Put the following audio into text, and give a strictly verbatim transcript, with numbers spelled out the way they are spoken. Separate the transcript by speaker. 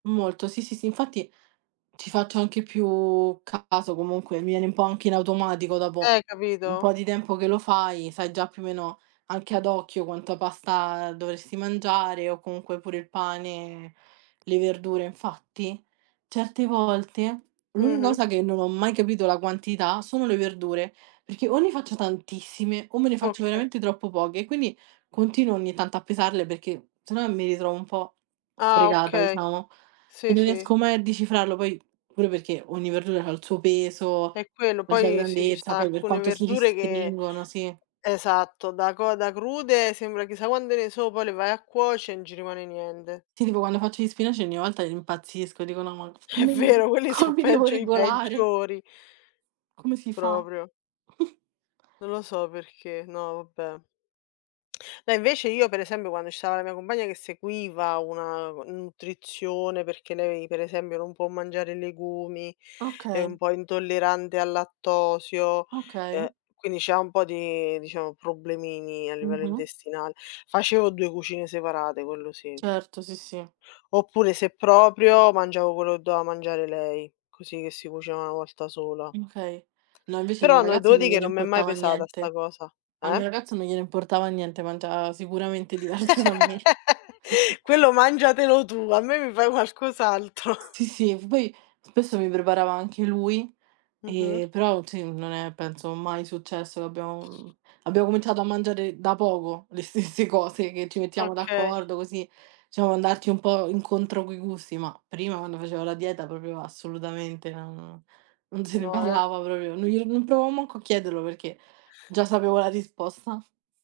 Speaker 1: Molto. Sì, sì, sì, infatti ci faccio anche più caso, comunque mi viene un po' anche in automatico, dopo
Speaker 2: Eh,
Speaker 1: un
Speaker 2: capito?
Speaker 1: po' di tempo che lo fai, sai già più o meno, anche ad occhio quanta pasta dovresti mangiare, o comunque pure il pane, le verdure. Infatti certe volte l'unica
Speaker 2: Mh-mh.
Speaker 1: cosa che non ho mai capito la quantità, sono le verdure, perché o ne faccio tantissime, o me ne faccio
Speaker 2: Okay.
Speaker 1: veramente troppo poche, e quindi, continuo ogni tanto a pesarle, perché se no mi ritrovo un po'
Speaker 2: Ah,
Speaker 1: fregata,
Speaker 2: okay,
Speaker 1: diciamo, e
Speaker 2: sì
Speaker 1: non
Speaker 2: sì.
Speaker 1: riesco mai a decifrarlo. Poi, pure perché, ogni verdura ha il suo peso,
Speaker 2: È quello.
Speaker 1: la sua
Speaker 2: Poi sì, ci
Speaker 1: grandezza,
Speaker 2: sta
Speaker 1: poi per
Speaker 2: alcune
Speaker 1: quanto si
Speaker 2: verdure che
Speaker 1: ristringono sì.
Speaker 2: esatto, da co da crude sembra chissà quande ne sono, poi le vai a cuoce, non ci rimane niende.
Speaker 1: Ti dico, quando faccio gli spinaci, ogni volta impazzisco, dico: "No, ma
Speaker 2: È
Speaker 1: come
Speaker 2: vero quelli
Speaker 1: come
Speaker 2: sono
Speaker 1: mi devo
Speaker 2: peggio i
Speaker 1: regolare?"
Speaker 2: peggiori.
Speaker 1: Come si fa?
Speaker 2: Proprio. Non lo so perché, no, vabbè. No, invece io per esembio quando ci stava la mia compagna, che seguiva una, ehm, nutrizione, perché lei per esembio non può mangiare legumi, è un
Speaker 1: Okay.
Speaker 2: po' intollerante al lattosio,
Speaker 1: Okay.
Speaker 2: uhm, quindi c'ha un po' di, diciamo, problemini a livello
Speaker 1: Mh-mh.
Speaker 2: intestinale, facevo due cucine separate, quello sì.
Speaker 1: Certo, sì, sì.
Speaker 2: Oppure, se proprio, mangiavo quello che doveva mangiare lei, così che si cuoceva una volta sola.
Speaker 1: mkay. No, invece il mio
Speaker 2: Però no,
Speaker 1: ragazzo
Speaker 2: devo
Speaker 1: non
Speaker 2: di che
Speaker 1: gliene
Speaker 2: non mi è mai
Speaker 1: importava
Speaker 2: pesata 'sta
Speaker 1: niente.
Speaker 2: cosa.
Speaker 1: Al mio
Speaker 2: Eh?
Speaker 1: ragazzo non gliene importava niente, mangia sicuramente diverso da me.
Speaker 2: Quello mangiatelo tu, a me mi fai qualcos' altro.
Speaker 1: Sì, sì. Poi spesso mi preparava anche lui,
Speaker 2: Mh-mh.
Speaker 1: ehm, però sì, non è penso mai successo, che abbiam abbiamo cominciato a mangiare da poco le stesse cose, che ci mettiamo
Speaker 2: Okay.
Speaker 1: d'accordo, così siamo andati un po' incontro coi gusti, ma prima, quando facevo la dieta, propio assolutamente non non se ne
Speaker 2: No eh.
Speaker 1: parlava propio, non glielo non provavo manco a chiederlo, perché già sapevo la risposta.